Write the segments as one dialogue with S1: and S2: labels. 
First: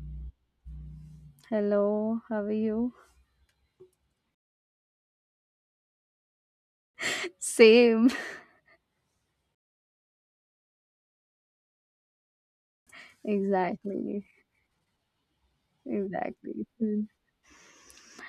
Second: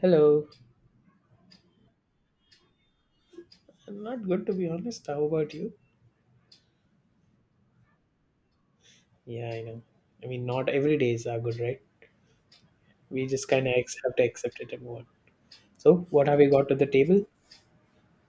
S1: Hello.
S2: Hello, how are you?
S1: I'm not good to be honest. How about you?
S2: Same.
S1: Yeah, I know. I mean, not every days are good, right? We just kind of have to
S2: Exactly.
S1: accept it and move on. So, what have we
S2: Exactly.
S1: got to the
S2: Hmm.
S1: table?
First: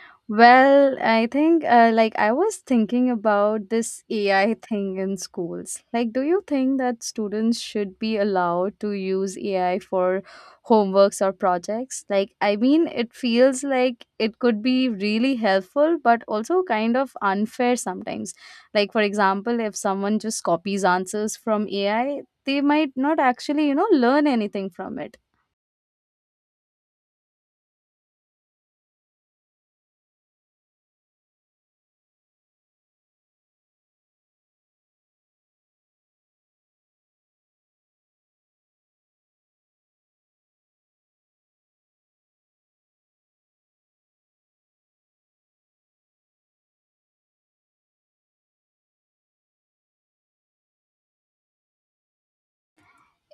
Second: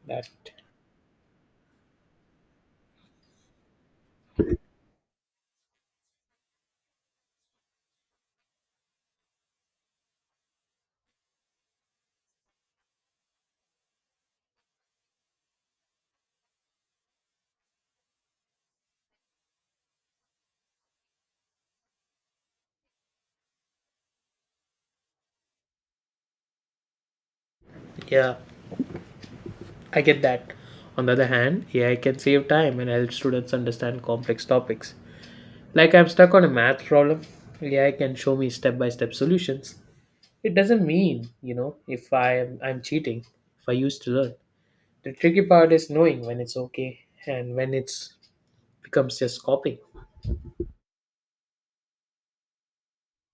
S1: That
S2: Well, I think like I was thinking about this AI thing in schools. Like, do you think that students should be allowed to use AI for homeworks or projects? Like, I mean, it feels like it could be really helpful, but also kind of unfair sometimes. Like, for example, if someone just copies answers from AI, they might not actually, learn anything from it.
S1: Yeah, I get that. On the other hand, AI can save time and help students understand complex topics. Like I'm stuck on a math problem, AI can show me step-by-step solutions. It doesn't mean, if I'm cheating, if I used to learn. The tricky part is knowing when it's okay and when it's becomes just copying.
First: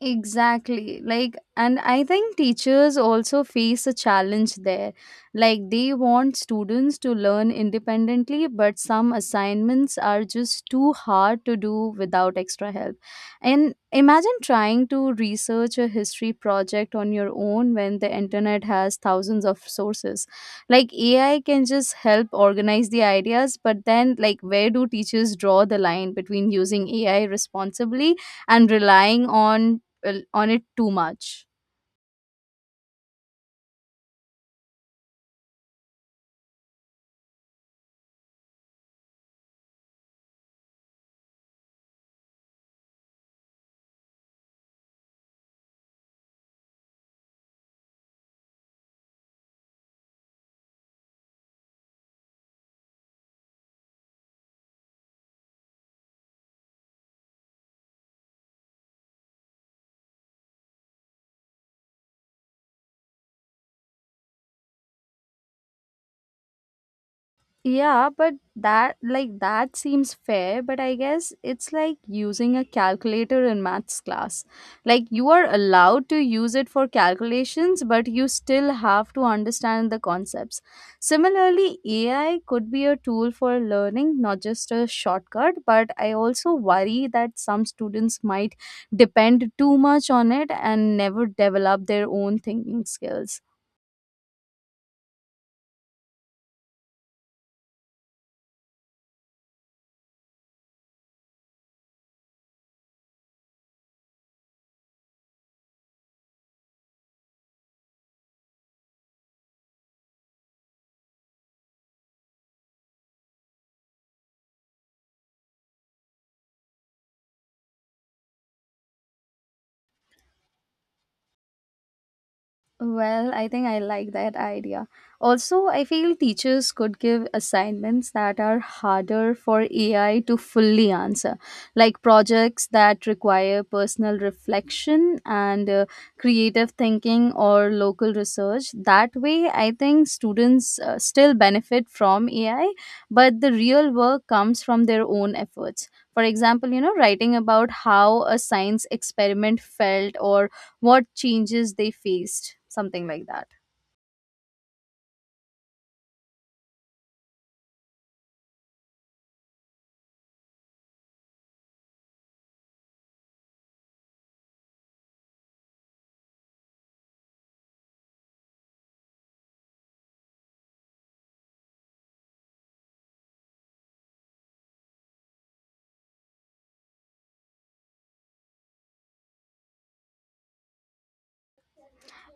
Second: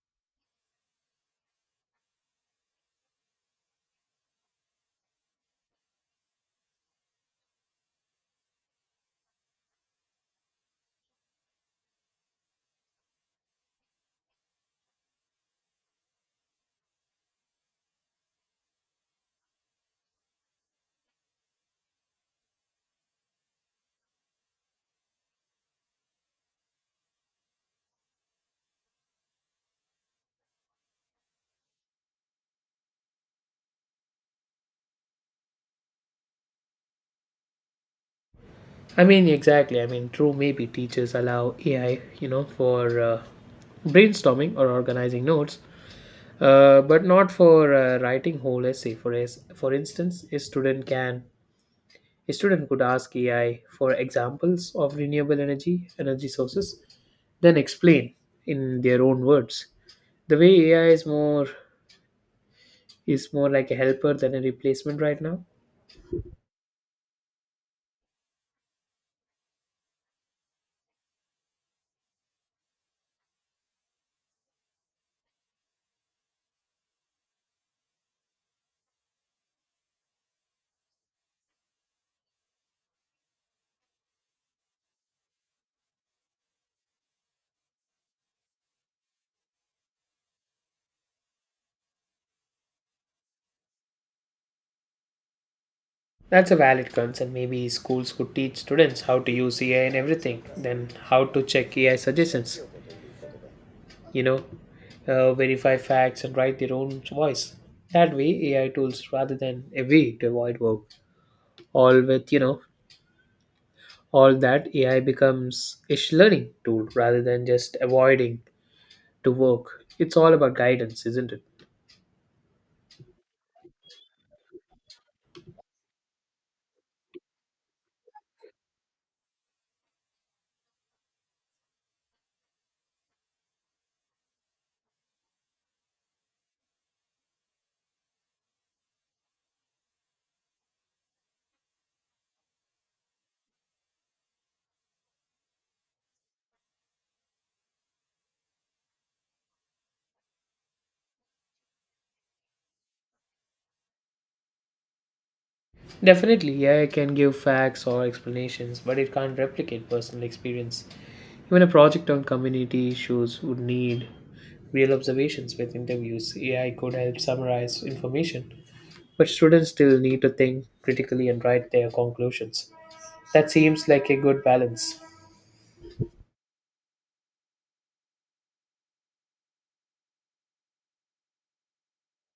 S2: Exactly. Like, and I think teachers also face a challenge there. Like, they want students to learn independently, but some assignments are just too hard to do without extra help. And imagine trying to research a history project on your own when the internet has thousands of sources. Like, AI can just help organize the ideas, but then, like, where do teachers draw the line between using AI responsibly and relying on on it too much?
S1: I mean, exactly. I mean, true, maybe teachers allow AI, for brainstorming or organizing notes, but not for writing whole essay. For for instance, a student could ask AI for examples of renewable energy sources, then explain in their own words. The way AI is more like a helper than a replacement right now.
S2: Yeah, but that, like that seems fair, but I guess it's like using a calculator in maths class. Like, you are allowed to use it for calculations, but you still have to understand the concepts. Similarly, AI could be a tool for learning, not just a shortcut, but I also worry that some students might depend too much on it and never develop their own thinking skills.
S1: That's a valid concern. Maybe schools could teach students how to use AI and everything, then how to check AI suggestions, you know, verify facts and write their own voice. That way, AI tools rather than a way to avoid work. All with, all that AI becomes a learning tool rather than just avoiding to work. It's all about guidance, isn't it?
S2: Well, I think I like that idea. Also, I feel teachers could give assignments that are harder for AI to fully answer, like projects that require personal reflection and creative thinking or local research. That way, I think students still benefit from AI, but the real work comes from their own efforts. For example, writing about how a science experiment felt or what changes they faced, something like that.
S1: Definitely, AI can give facts or explanations, but it can't replicate personal experience. Even a project on community issues would need real observations with interviews. AI could help summarize information, but students still need to think critically and write their conclusions. That seems like a good balance.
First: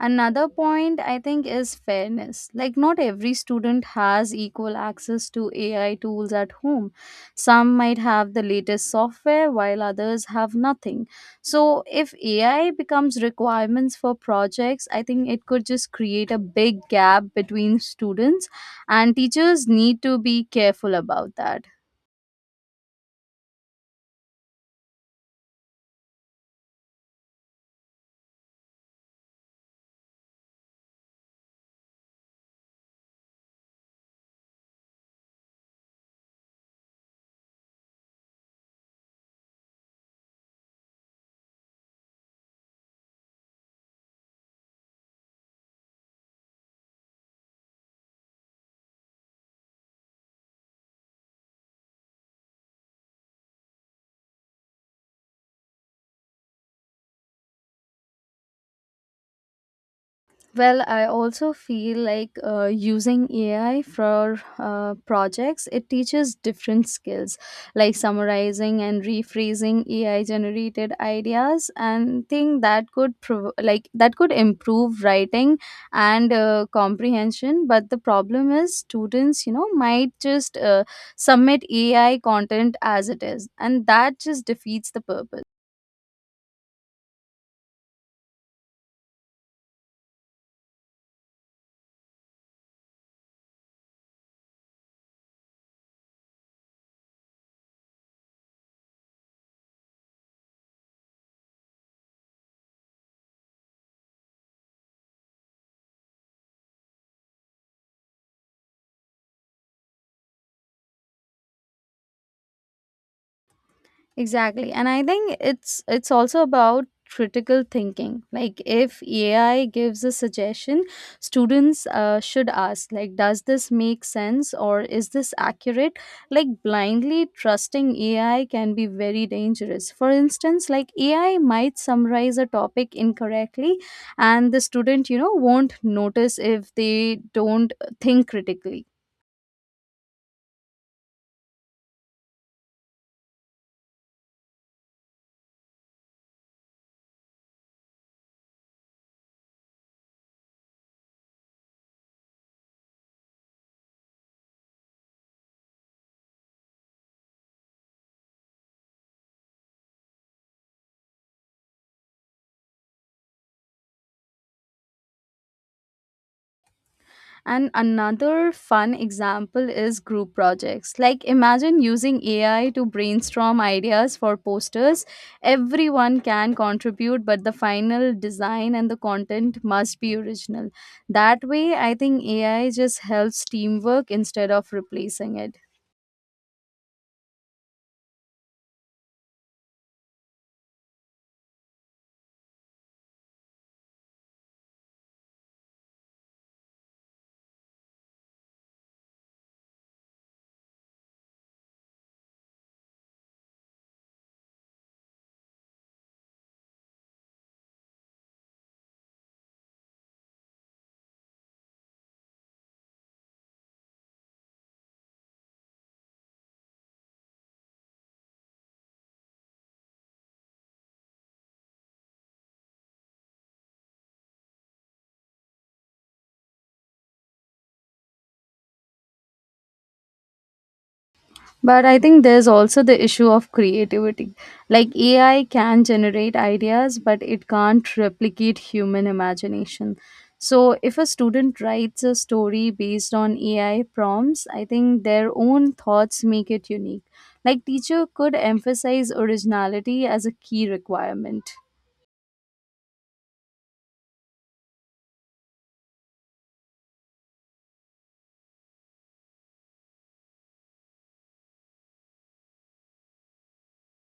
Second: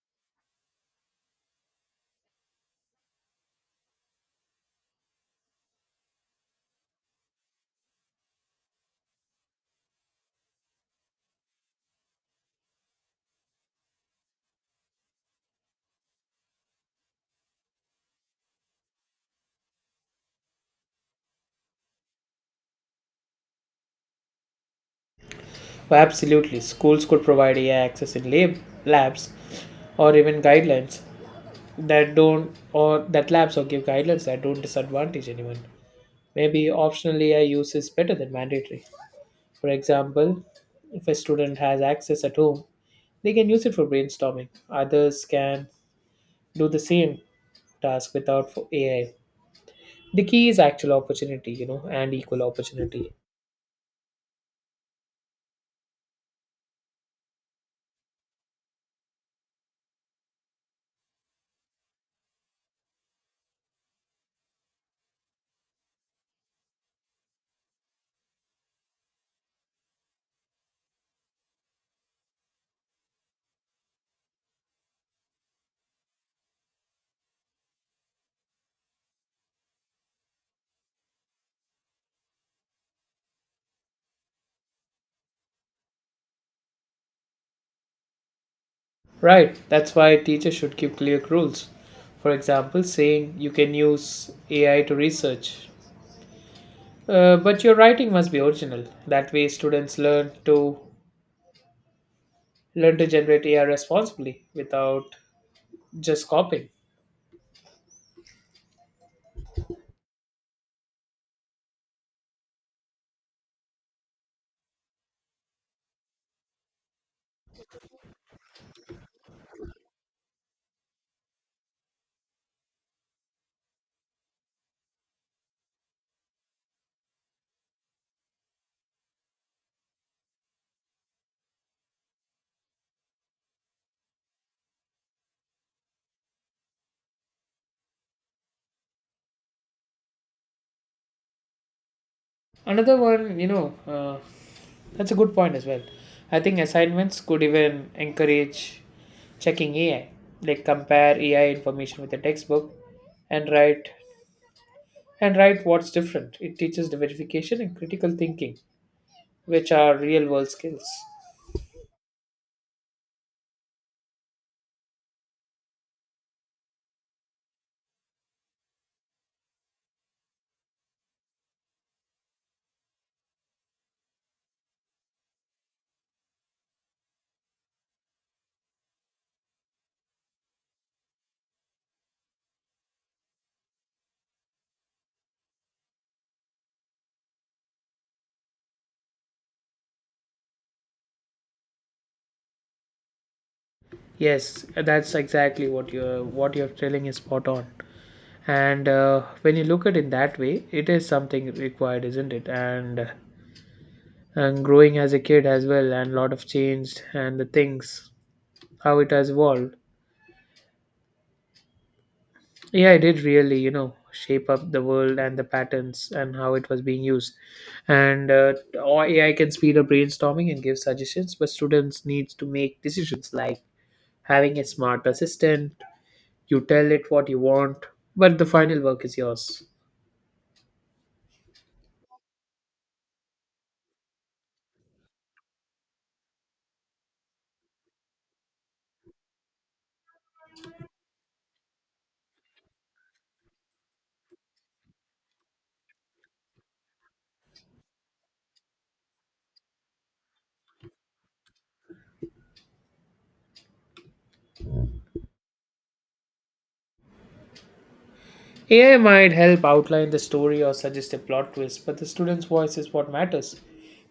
S2: Another point I think is fairness. Like, not every student has equal access to AI tools at home. Some might have the latest software while others have nothing. So if AI becomes requirements for projects, I think it could just create a big gap between students, and teachers need to be careful about that.
S1: Oh, absolutely, schools could provide AI access in labs or even guidelines that don't or that labs or give guidelines that don't disadvantage anyone. Maybe optional AI use is better than mandatory. For example, if a student has access at home, they can use it for brainstorming. Others can do the same task without for AI. The key is actual opportunity, and equal opportunity.
S2: Well, I also feel like using AI for projects, it teaches different skills like summarizing and rephrasing AI generated ideas and thing that could like that could improve writing and comprehension. But the problem is students, might just submit AI content as it is, and that just defeats the purpose.
S1: Right, that's why teachers should keep clear rules. For example, saying you can use AI to research, but your writing must be original. That way, students learn to generate AI responsibly without just copying.
S2: Exactly. And I think it's also about critical thinking. Like, if AI gives a suggestion, students should ask, like, does this make sense or is this accurate? Like, blindly trusting AI can be very dangerous. For instance, like, AI might summarize a topic incorrectly and the student, won't notice if they don't think critically.
S1: Another one, that's a good point as well. I think assignments could even encourage checking AI, like compare AI information with a textbook and write and write what's different. It teaches the verification and critical thinking, which are real world skills.
S2: And another fun example is group projects. Like, imagine using AI to brainstorm ideas for posters. Everyone can contribute, but the final design and the content must be original. That way, I think AI just helps teamwork instead of replacing it.
S1: Yes, that's exactly what you're telling is spot on. And when you look at it that way, it is something required, isn't it? And and growing as a kid as well, and a lot of changed and the things how it has evolved. Yeah, it did really shape up the world and the patterns and how it was being used. And or AI can speed up brainstorming and give suggestions, but students needs to make decisions, like having a smart assistant. You tell it what you want, but the final work is yours.
S2: But I think there's also the issue of creativity. Like, AI can generate ideas, but it can't replicate human imagination. So if a student writes a story based on AI prompts, I think their own thoughts make it unique. Like, teacher could emphasize originality as a key requirement.
S1: AI might help outline the story or suggest a plot twist, but the student's voice is what matters.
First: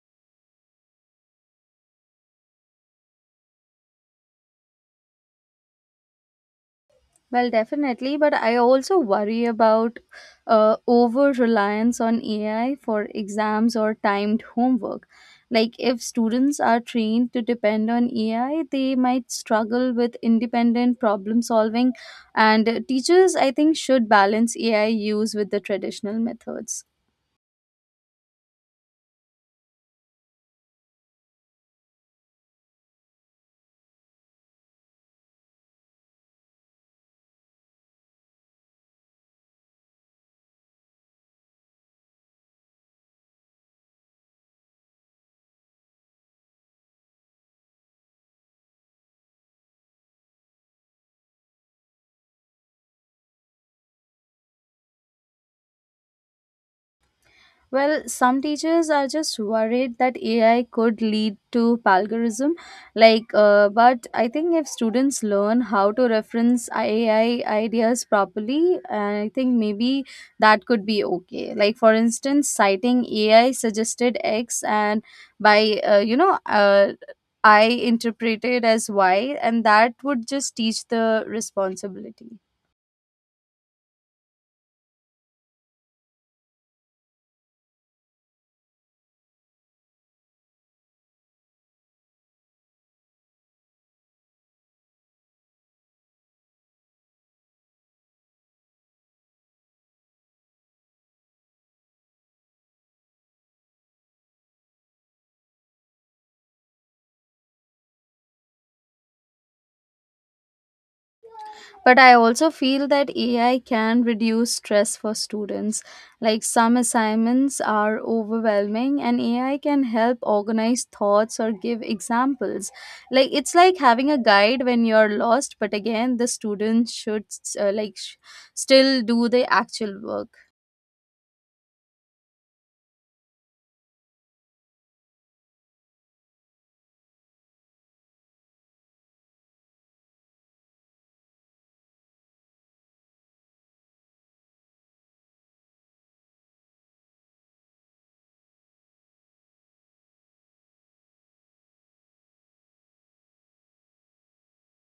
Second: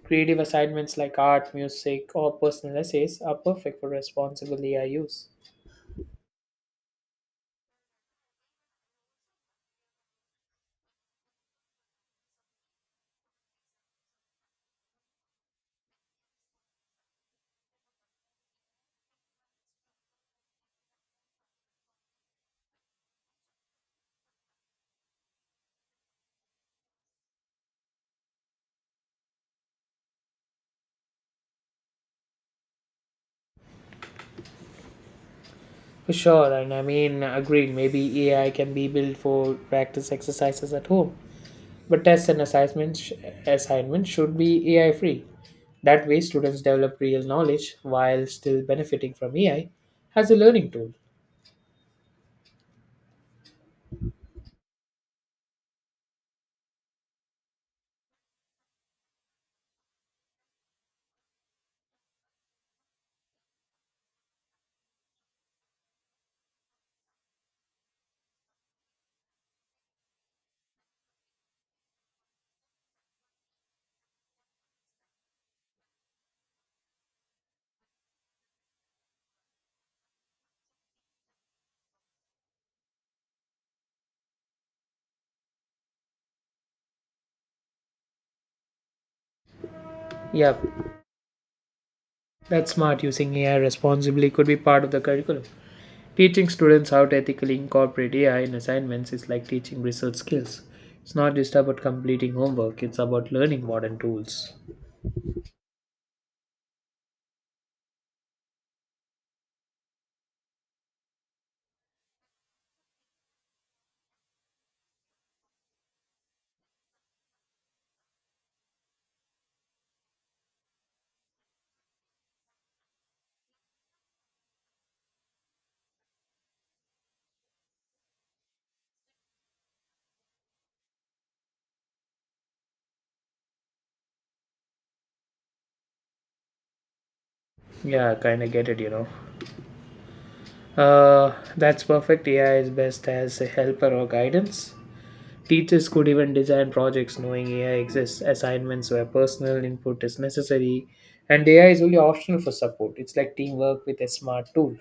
S1: Creative assignments like art, music, or personal essays are perfect for responsible AI use.
S2: Well, definitely, but I also worry about over reliance on AI for exams or timed homework. Like, if students are trained to depend on AI, they might struggle with independent problem solving, and teachers, I think, should balance AI use with the traditional methods.
S1: For sure, and I mean, agreed, maybe AI can be built for practice exercises at home, but tests and assignments, assignments should be AI free. That way, students develop real knowledge while still benefiting from AI as a learning tool.
S2: Well, some teachers are just worried that AI could lead to plagiarism. Like, but I think if students learn how to reference AI ideas properly, I think maybe that could be okay. Like, for instance, citing AI suggested X and by, I interpreted as Y, and that would just teach the responsibility.
S1: Yep, that's smart. Using AI responsibly could be part of the curriculum. Teaching students how to ethically incorporate AI in assignments is like teaching research skills. It's not just about completing homework, it's about learning modern tools.
S2: But I also feel that AI can reduce stress for students. Like, some assignments are overwhelming, and AI can help organize thoughts or give examples. Like, it's like having a guide when you're lost, but again, the students should uh, like sh- still do the actual work.
S1: Yeah, I kinda get it, you know. That's perfect. AI is best as a helper or guidance. Teachers could even design projects knowing AI exists, assignments where personal input is necessary, and AI is only optional for support. It's like teamwork with a smart tool.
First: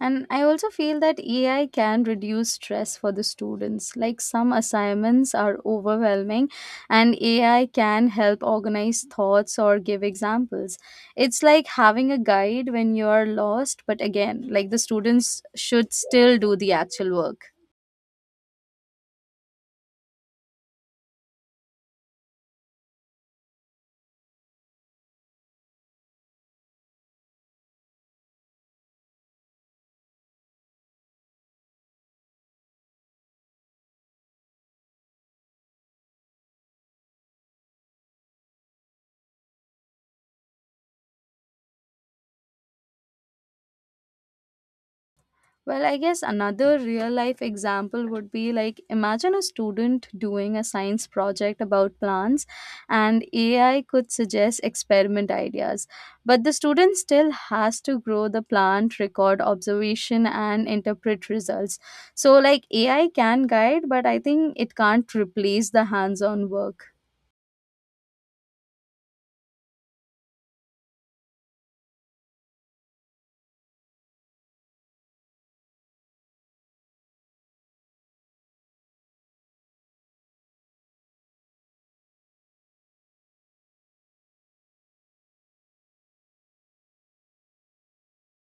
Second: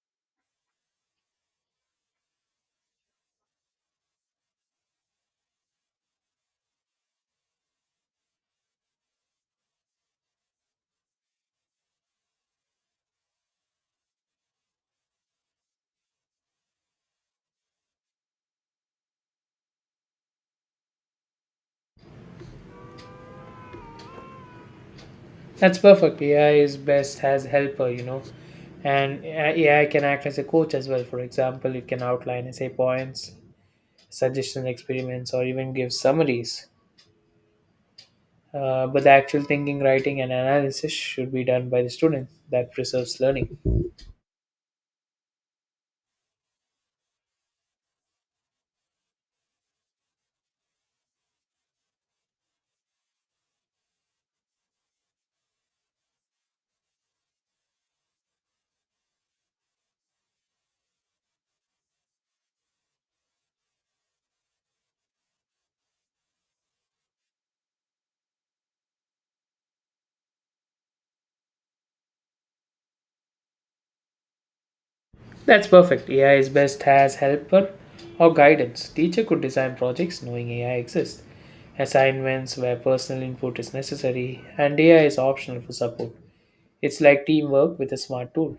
S2: And I also feel that AI can reduce stress for the students. Like, some assignments are overwhelming, and AI can help organize thoughts or give examples. It's like having a guide when you're lost, but again, like, the students should still do the actual work.
S1: That's perfect. AI is best as helper, and AI can act as a coach as well. For example, it can outline essay points, suggestion experiments, or even give summaries. But the actual thinking, writing, and analysis should be done by the student. That preserves learning.
S2: Well, I guess another real life example would be like, imagine a student doing a science project about plants and AI could suggest experiment ideas. But the student still has to grow the plant, record observation, and interpret results. So, like, AI can guide, but I think it can't replace the hands on work.
S1: That's perfect. AI is best as helper or guidance. Teacher could design projects knowing AI exists, assignments where personal input is necessary, and AI is optional for support. It's like teamwork with a smart tool.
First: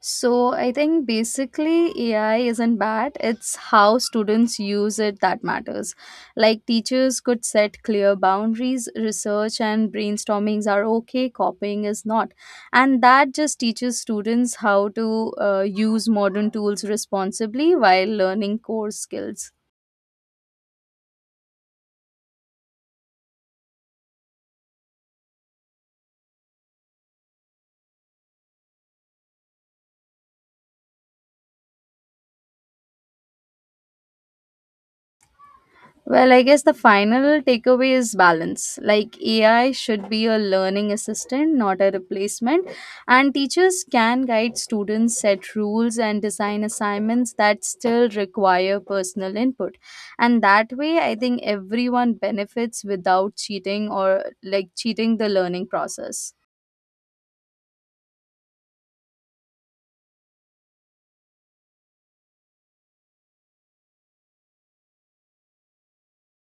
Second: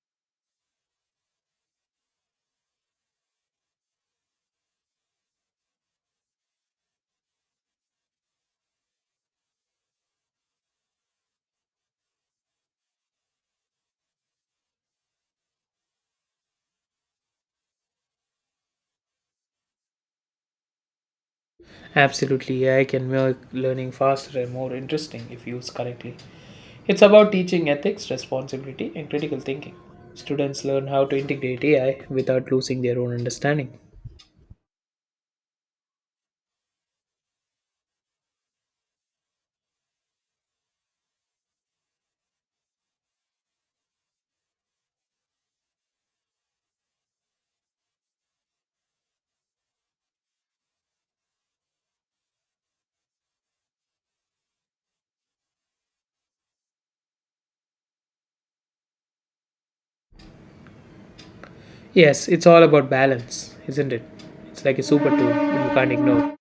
S2: So I think basically AI isn't bad. It's how students use it that matters. Like, teachers could set clear boundaries, research and brainstormings are okay, copying is not. And that just teaches students how to use modern tools responsibly while learning core skills.
S1: Absolutely, AI can make learning faster and more interesting if used correctly. It's about teaching ethics, responsibility, and critical thinking. Students learn how to integrate AI without losing their own understanding.
S2: Well, I guess the final takeaway is balance. Like, AI should be a learning assistant, not a replacement. And teachers can guide students, set rules, and design assignments that still require personal input. And that way, I think everyone benefits without cheating or, like, cheating the learning process.
S1: Yes, it's all about balance, isn't it? It's like a super tool you can't ignore.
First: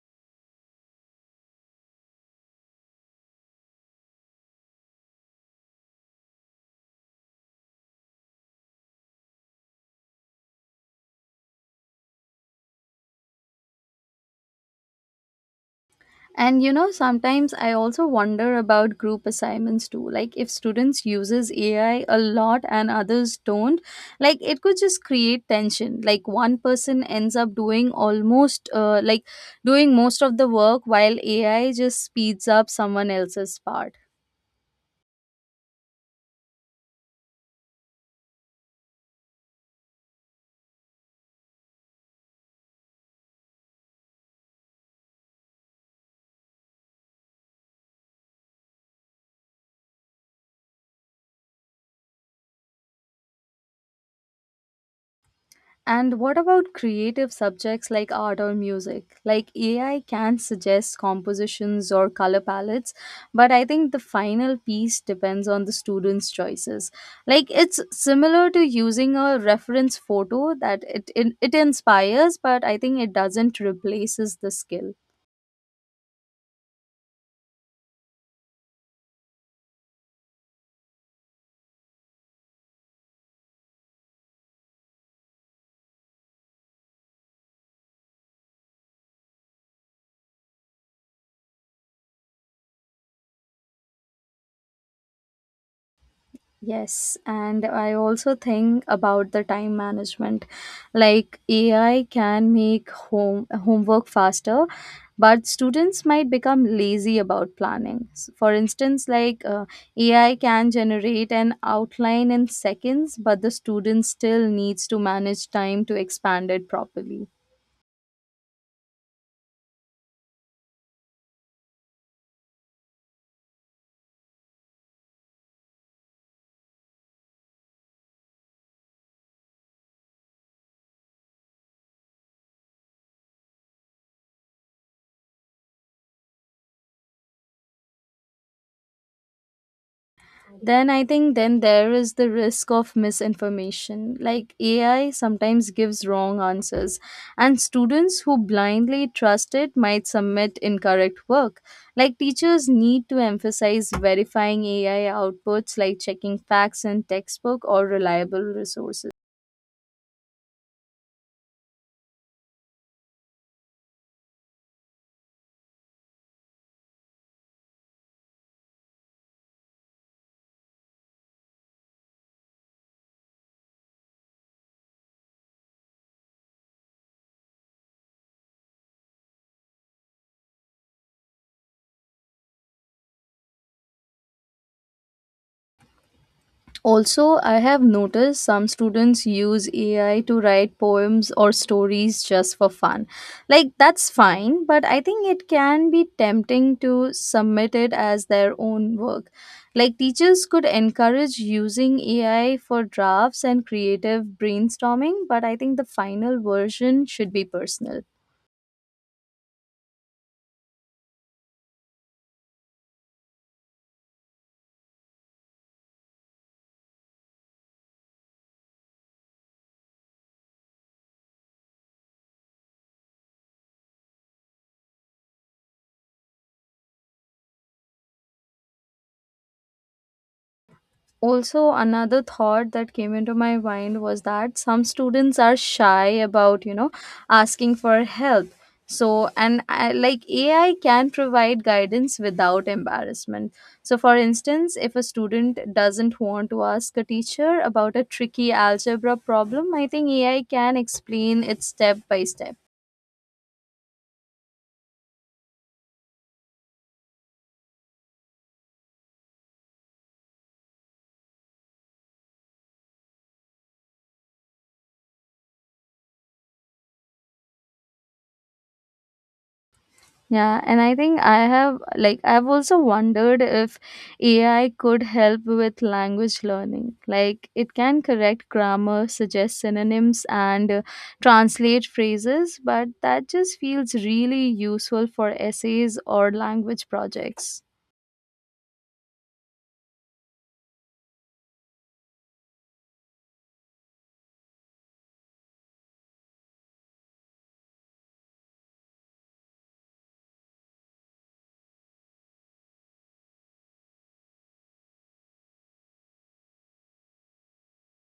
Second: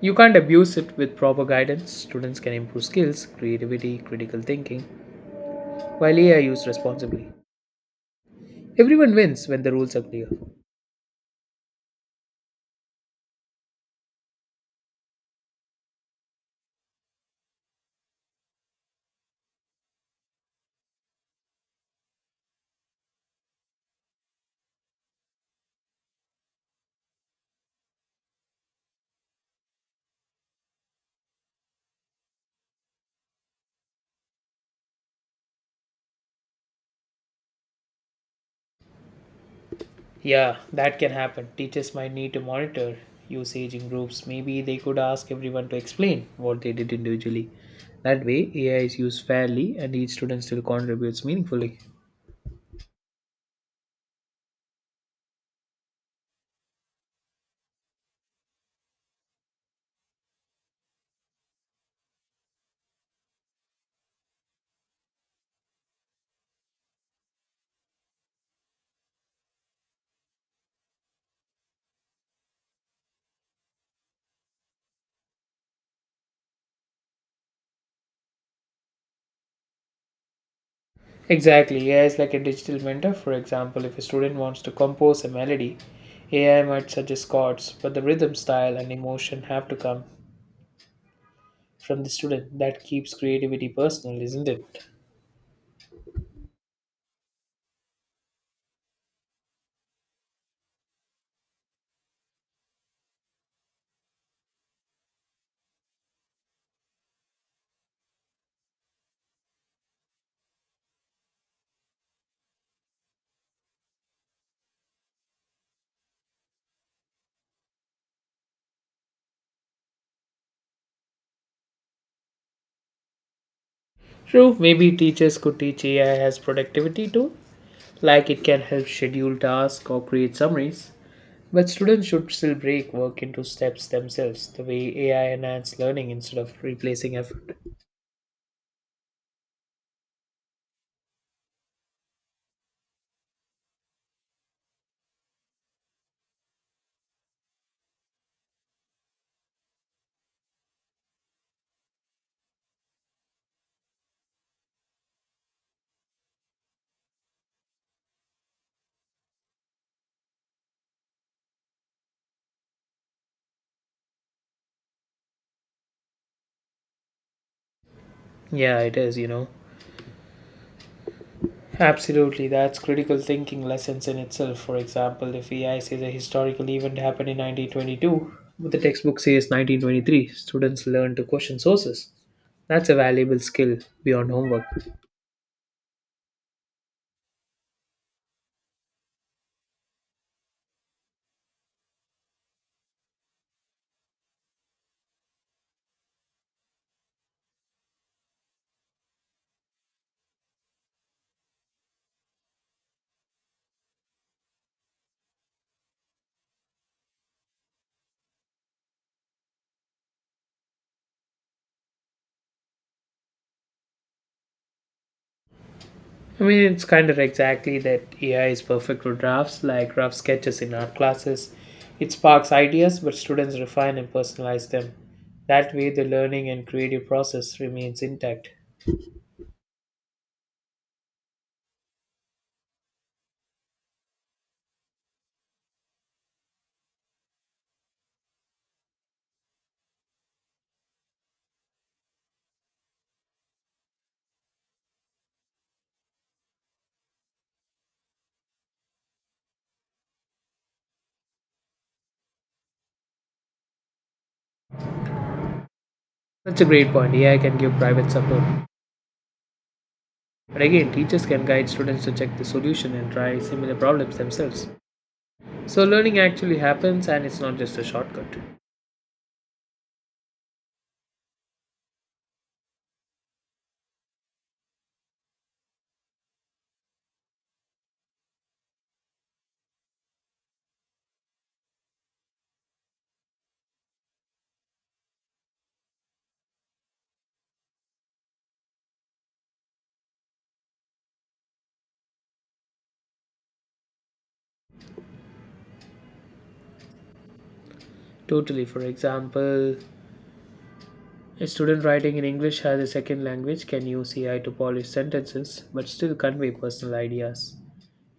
S1: You can't abuse it with proper guidance. Students can improve skills, creativity, critical thinking, while AI used responsibly. Everyone wins when the rules are clear.
S2: And sometimes I also wonder about group assignments too. Like, if students uses AI a lot and others don't, like, it could just create tension. Like, one person ends up doing almost doing most of the work while AI just speeds up someone else's part.
S1: Yeah, that can happen. Teachers might need to monitor usage in groups. Maybe they could ask everyone to explain what they did individually. That way, AI is used fairly and each student still contributes meaningfully.
S2: And what about creative subjects like art or music? Like, AI can suggest compositions or color palettes, but I think the final piece depends on the student's choices. Like, it's similar to using a reference photo that it inspires, but I think it doesn't replaces the skill.
S1: Exactly, AI is like a digital mentor. For example, if a student wants to compose a melody, AI might suggest chords, but the rhythm, style, and emotion have to come from the student. That keeps creativity personal, isn't it?
S2: Yes, and I also think about the time management. Like, AI can make homework faster, but students might become lazy about planning. For instance, like AI can generate an outline in seconds, but the student still needs to manage time to expand it properly.
S1: True, maybe teachers could teach AI as productivity too, like it can help schedule tasks or create summaries. But students should still break work into steps themselves, the way AI enhances learning instead of replacing effort.
S2: Then I think then there is the risk of misinformation. Like, AI sometimes gives wrong answers and students who blindly trust it might submit incorrect work. Like, teachers need to emphasize verifying AI outputs, like checking facts in textbook or reliable resources.
S1: Yeah, it is. Absolutely, that's critical thinking lessons in itself. For example, if AI says a historical event happened in 1922, but the textbook says 1923, students learn to question sources. That's a valuable skill beyond homework.
S2: Also, I have noticed some students use AI to write poems or stories just for fun. Like, that's fine, but I think it can be tempting to submit it as their own work. Like, teachers could encourage using AI for drafts and creative brainstorming, but I think the final version should be personal.
S1: I mean, it's kind of exactly that AI is perfect for drafts, like rough sketches in art classes. It sparks ideas, but students refine and personalize them. That way, the learning and creative process remains intact.
S2: Also, another thought that came into my mind was that some students are shy about, asking for help. So, and I, like, AI can provide guidance without embarrassment. So for instance, if a student doesn't want to ask a teacher about a tricky algebra problem, I think AI can explain it step by step.
S1: That's a great point. AI can give private support. But again, teachers can guide students to check the solution and try similar problems themselves. So, learning actually happens and it's not just a shortcut.
S2: Yeah, and I think I have like I've also wondered if AI could help with language learning. Like, it can correct grammar, suggest synonyms and translate phrases, but that just feels really useful for essays or language projects.
S1: Totally. For example, a student writing in English as a second language can use AI to polish sentences but still convey personal ideas.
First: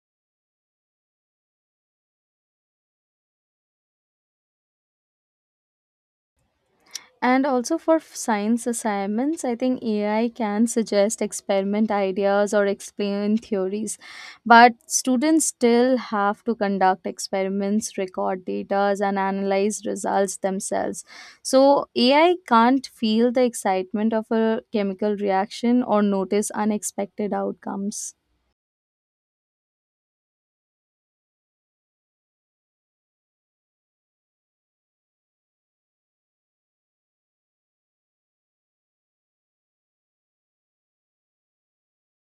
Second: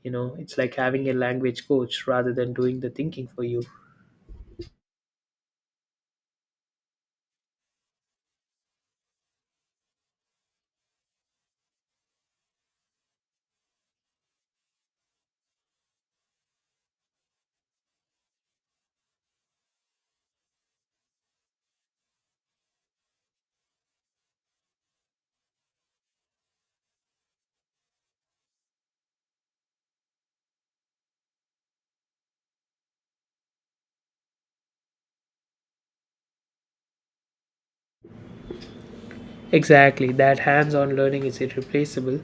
S1: It's like having a language coach rather than doing the thinking for you.
S2: And also for science assignments, I think AI can suggest experiment ideas or explain theories, but students still have to conduct experiments, record data, and analyze results themselves. So AI can't feel the excitement of a chemical reaction or notice unexpected outcomes.
S1: Exactly, that hands on learning is irreplaceable.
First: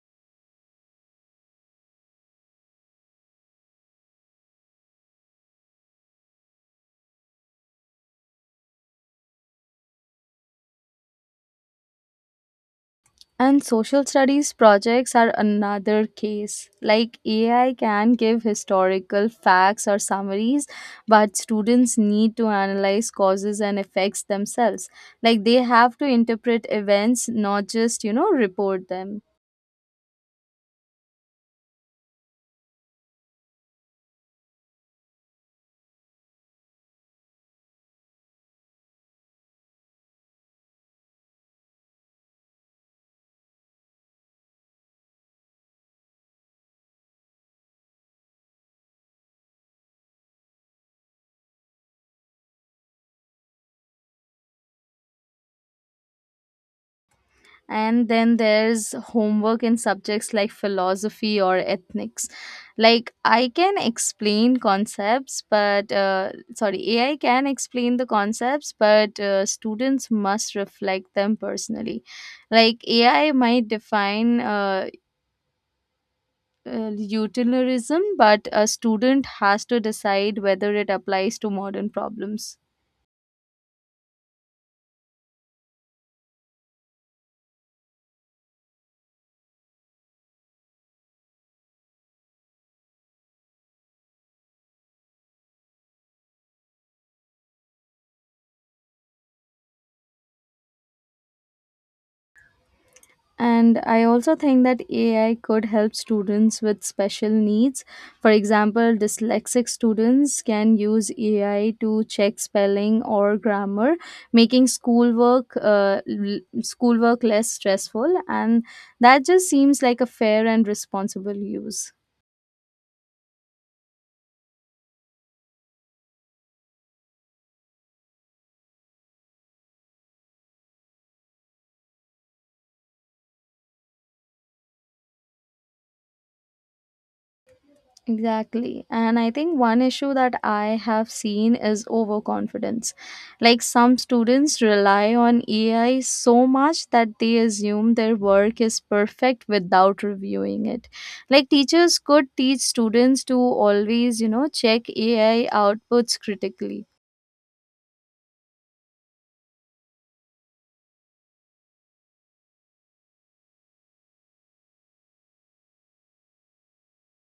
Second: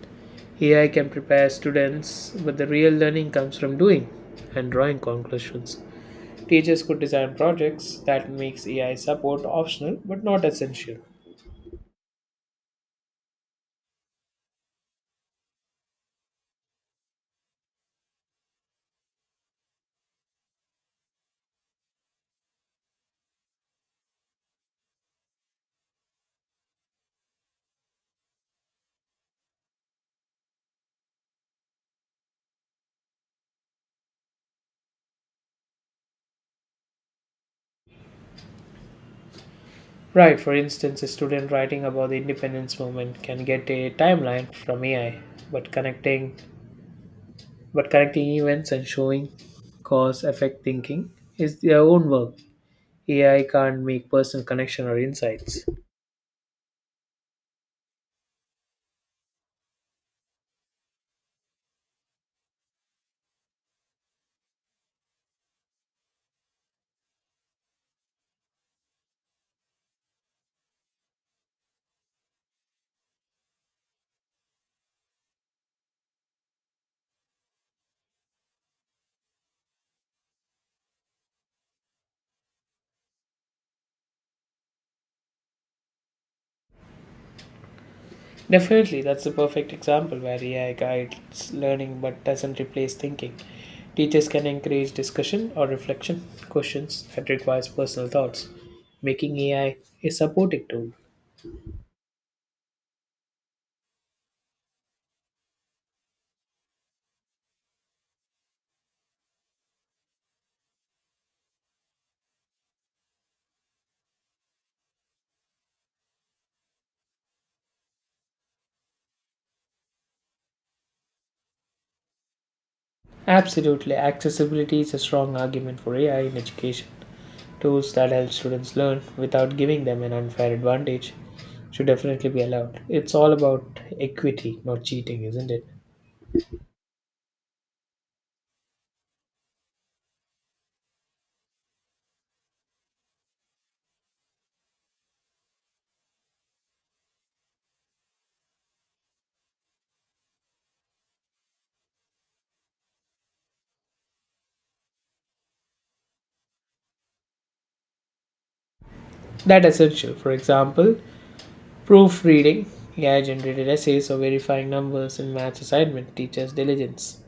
S1: AI can prepare students, but the real learning comes from doing and drawing conclusions. Teachers could design projects that makes AI support optional but not essential.
S2: And social studies projects are another case. Like, AI can give historical facts or summaries, but students need to analyze causes and effects themselves. Like, they have to interpret events, not just, report them.
S1: Right, for instance, a student writing about the independence movement can get a timeline from AI, but connecting but connecting events and showing cause effect thinking is their own work. AI can't make personal connection or insights.
S2: And then there's homework in subjects like philosophy or ethnics. Like, I can explain concepts but sorry AI can explain the concepts, but students must reflect them personally. Like, AI might define utilitarianism, but a student has to decide whether it applies to modern problems.
S1: Definitely, that's a perfect example where AI guides learning but doesn't replace thinking. Teachers can encourage discussion or reflection questions that requires personal thoughts, making AI a supportive tool.
S2: And I also think that AI could help students with special needs. For example, dyslexic students can use AI to check spelling or grammar, making schoolwork schoolwork less stressful. And that just seems like a fair and responsible use.
S1: Absolutely, accessibility is a strong argument for AI in education. Tools that help students learn without giving them an unfair advantage should definitely be allowed. It's all about equity, not cheating, isn't it?
S2: Exactly. And I think one issue that I have seen is overconfidence. Like, some students rely on AI so much that they assume their work is perfect without reviewing it. Like, teachers could teach students to always, check AI outputs critically.
S1: That essential. For example, proofreading, AI generated essays or verifying numbers in maths assignment teaches diligence.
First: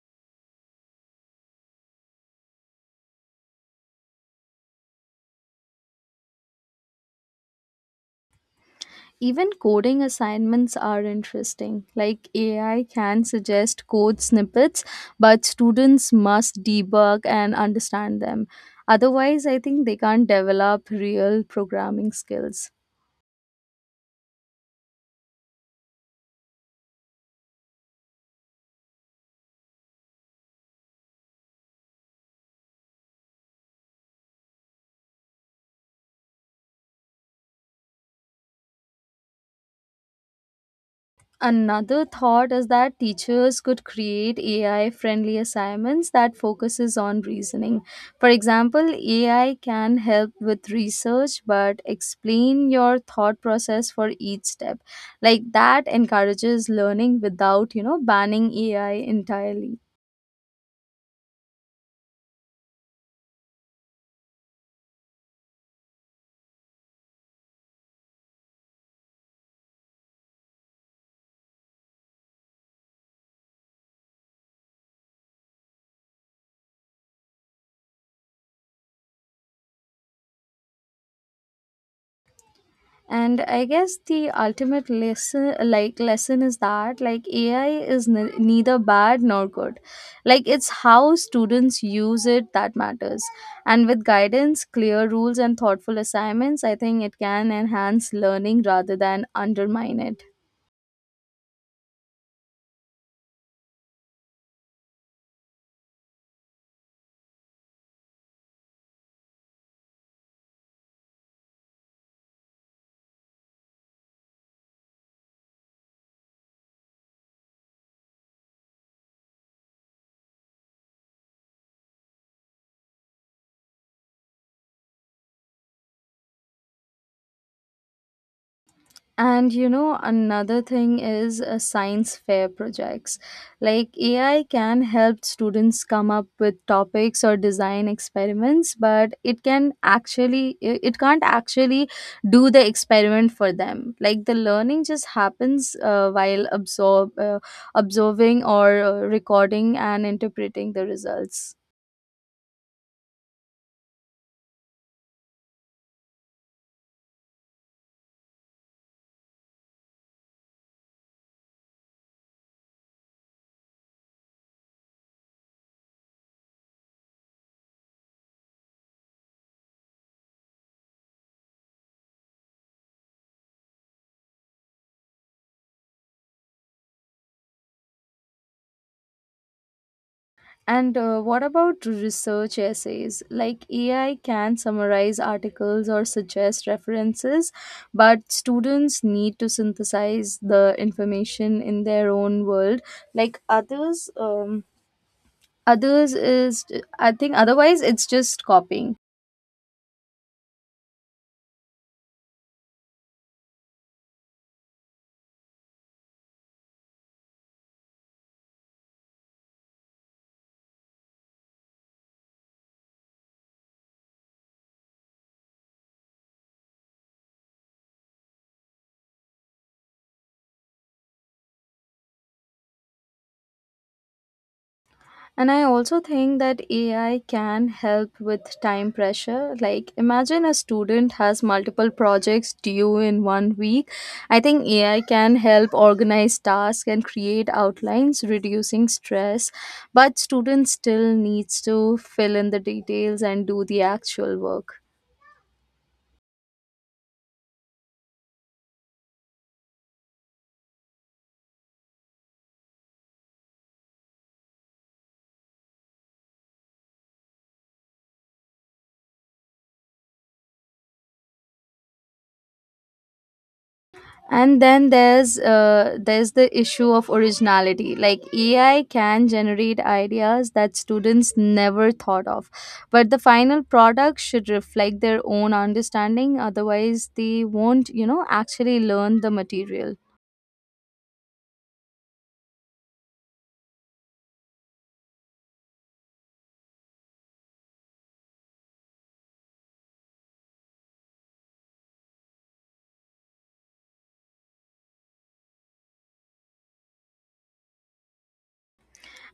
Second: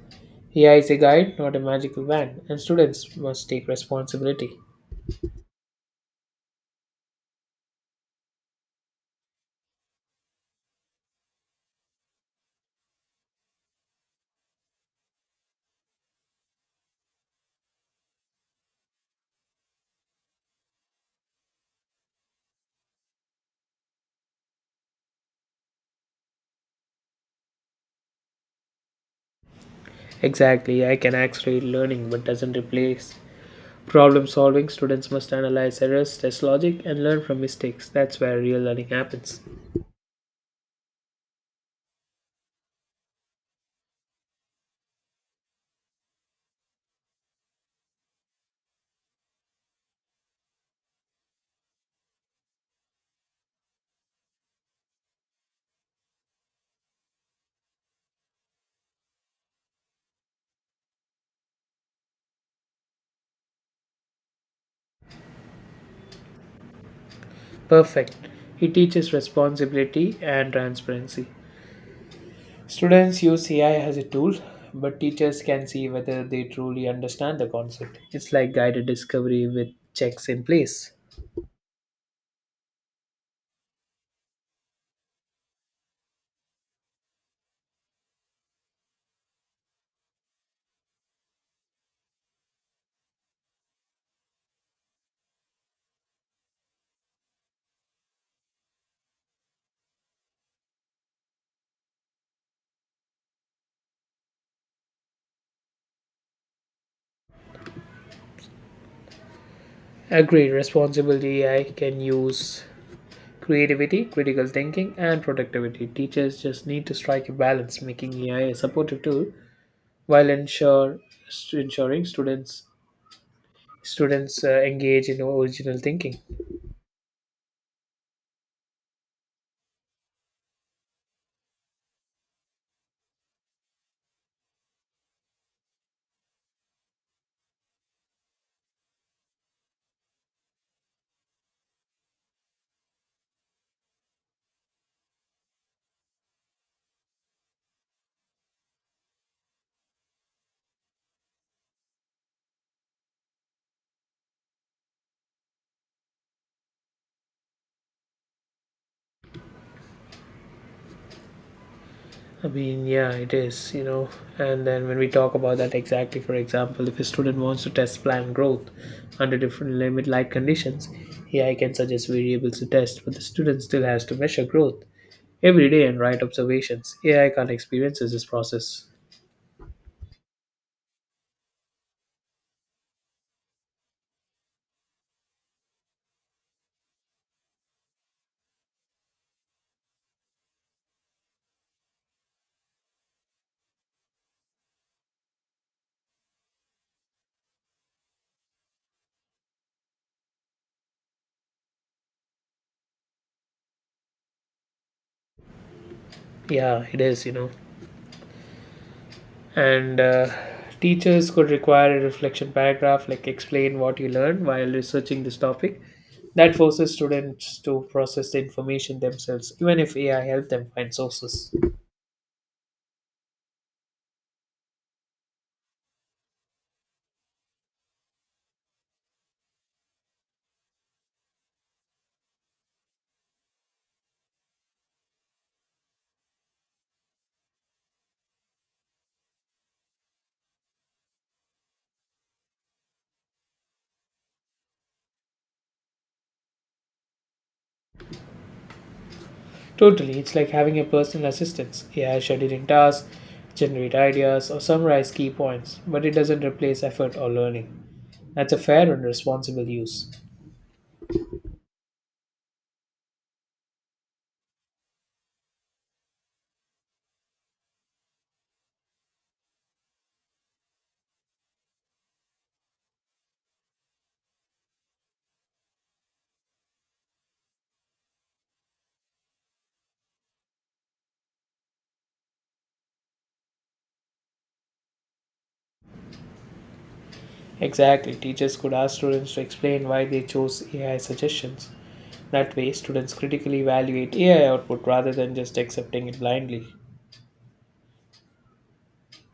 S1: AI is a guide, not a magical wand, and students must take responsibility.
S2: Even coding assignments are interesting. Like, AI can suggest code snippets, but students must debug and understand them. Otherwise, I think they can't develop real programming skills.
S1: Exactly, AI can accelerate learning but doesn't replace problem solving. Students must analyze errors, test logic, and learn from mistakes. That's where real learning happens.
S2: Another thought is that teachers could create AI friendly assignments that focuses on reasoning. For example, AI can help with research but explain your thought process for each step. Like, that encourages learning without, banning AI entirely.
S1: Perfect. It teaches responsibility and transparency. Students use AI as a tool, but teachers can see whether they truly understand the concept. It's like guided discovery with checks in place.
S2: And I guess the ultimate lesson is that, like, AI is neither bad nor good. Like, it's how students use it that matters. And with guidance, clear rules, and thoughtful assignments, I think it can enhance learning rather than undermine it.
S1: Agree, responsible AI can use creativity, critical thinking, and productivity. Teachers just need to strike a balance, making AI a supportive tool while ensuring students engage in original thinking.
S2: And another thing is science fair projects. Like, AI can help students come up with topics or design experiments, but it can actually it can't actually do the experiment for them. Like, the learning just happens while absorb observing or recording and interpreting the results.
S1: I mean, yeah, it is. And then when we talk about that, exactly, for example, if a student wants to test plant growth under different limit like conditions, AI can suggest variables to test, but the student still has to measure growth every day and write observations. AI can't experience this process.
S2: And what about research essays? Like, AI can summarize articles or suggest references, but students need to synthesize the information in their own world. Like, others, others is I think otherwise it's just copying.
S1: Yeah, it is. And teachers could require a reflection paragraph, like explain what you learned while researching this topic. That forces students to process the information themselves even if AI helped them find sources.
S2: And I also think that AI can help with time pressure. Like, imagine a student has multiple projects due in one week. I think AI can help organize tasks and create outlines, reducing stress. But students still needs to fill in the details and do the actual work.
S1: Totally, it's like having a personal assistant. AI scheduling tasks, generate ideas or summarize key points, but it doesn't replace effort or learning. That's a fair and responsible use.
S2: And then there's the issue of originality. Like, AI can generate ideas that students never thought of, but the final product should reflect their own understanding. Otherwise they won't, actually learn the material.
S1: Exactly, teachers could ask students to explain why they chose AI suggestions. That way, students critically evaluate AI output rather than just accepting it blindly.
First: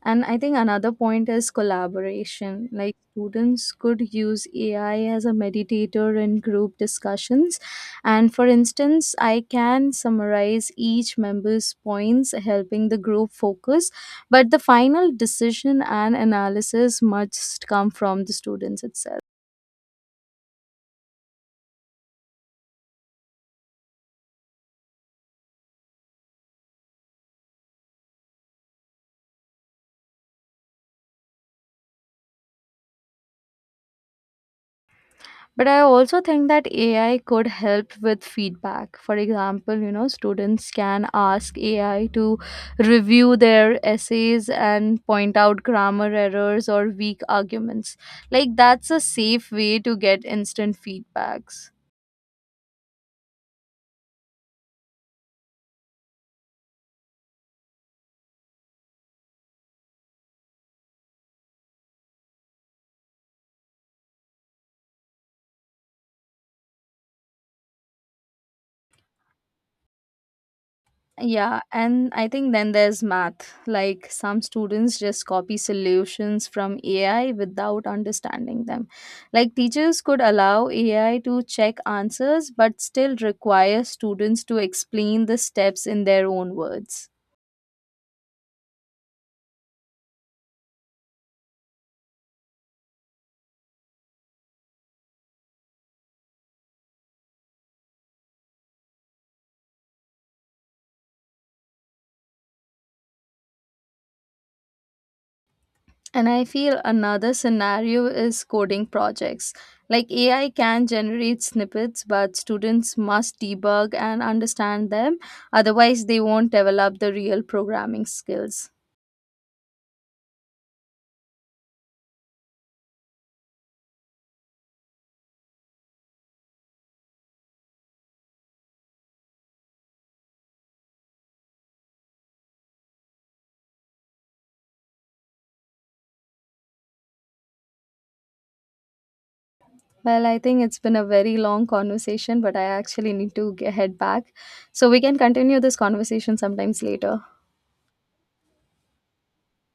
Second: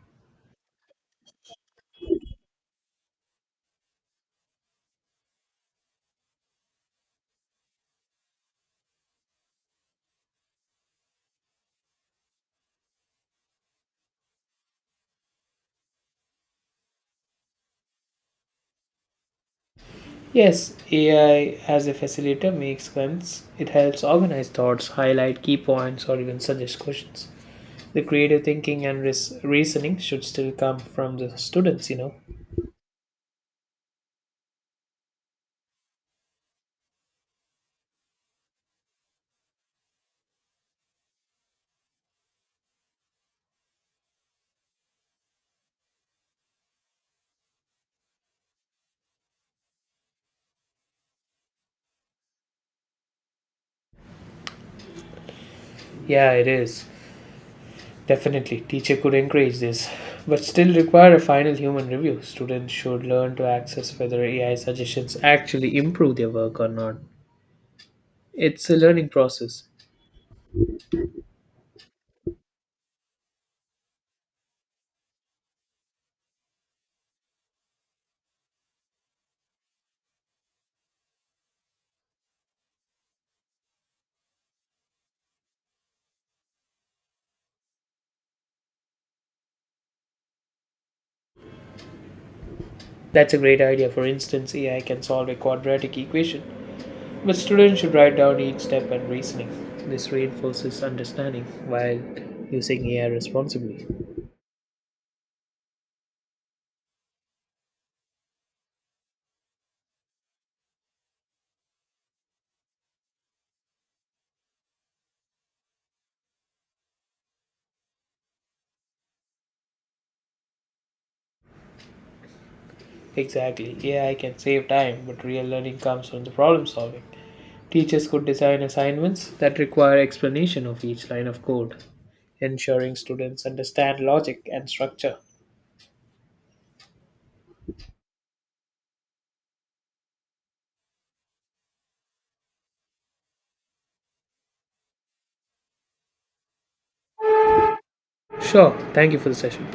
S2: And I think another point is collaboration. Like, students could use AI as a meditator in group discussions. And for instance, I can summarize each member's points, helping the group focus. But the final decision and analysis must come from the students itself.
S1: Yes, AI as a facilitator makes sense. It helps organize thoughts, highlight key points, or even suggest questions. The creative thinking and reasoning should still come from the students.
S2: But I also think that AI could help with feedback. For example, students can ask AI to review their essays and point out grammar errors or weak arguments. Like, that's a safe way to get instant feedbacks.
S1: Yeah, it is. Definitely, teacher could encourage this, but still require a final human review. Students should learn to access whether AI suggestions actually improve their work or not. It's a learning process.
S2: Yeah, and I think then there's math. Like, some students just copy solutions from AI without understanding them. Like, teachers could allow AI to check answers, but still require students to explain the steps in their own words.
S1: That's a great idea. For instance, AI can solve a quadratic equation, but students should write down each step and reasoning. This reinforces understanding while using AI responsibly.
S2: And I feel another scenario is coding projects. Like, AI can generate snippets, but students must debug and understand them. Otherwise, they won't develop the real programming skills.
S1: Exactly. AI can save time, but real learning comes from the problem solving. Teachers could design assignments that require explanation of each line of code, ensuring students understand logic and structure.
S2: Well, I think it's been a very long conversation, but I actually need to head back. So we can continue this conversation sometimes later.
S1: Sure. Thank you for the session.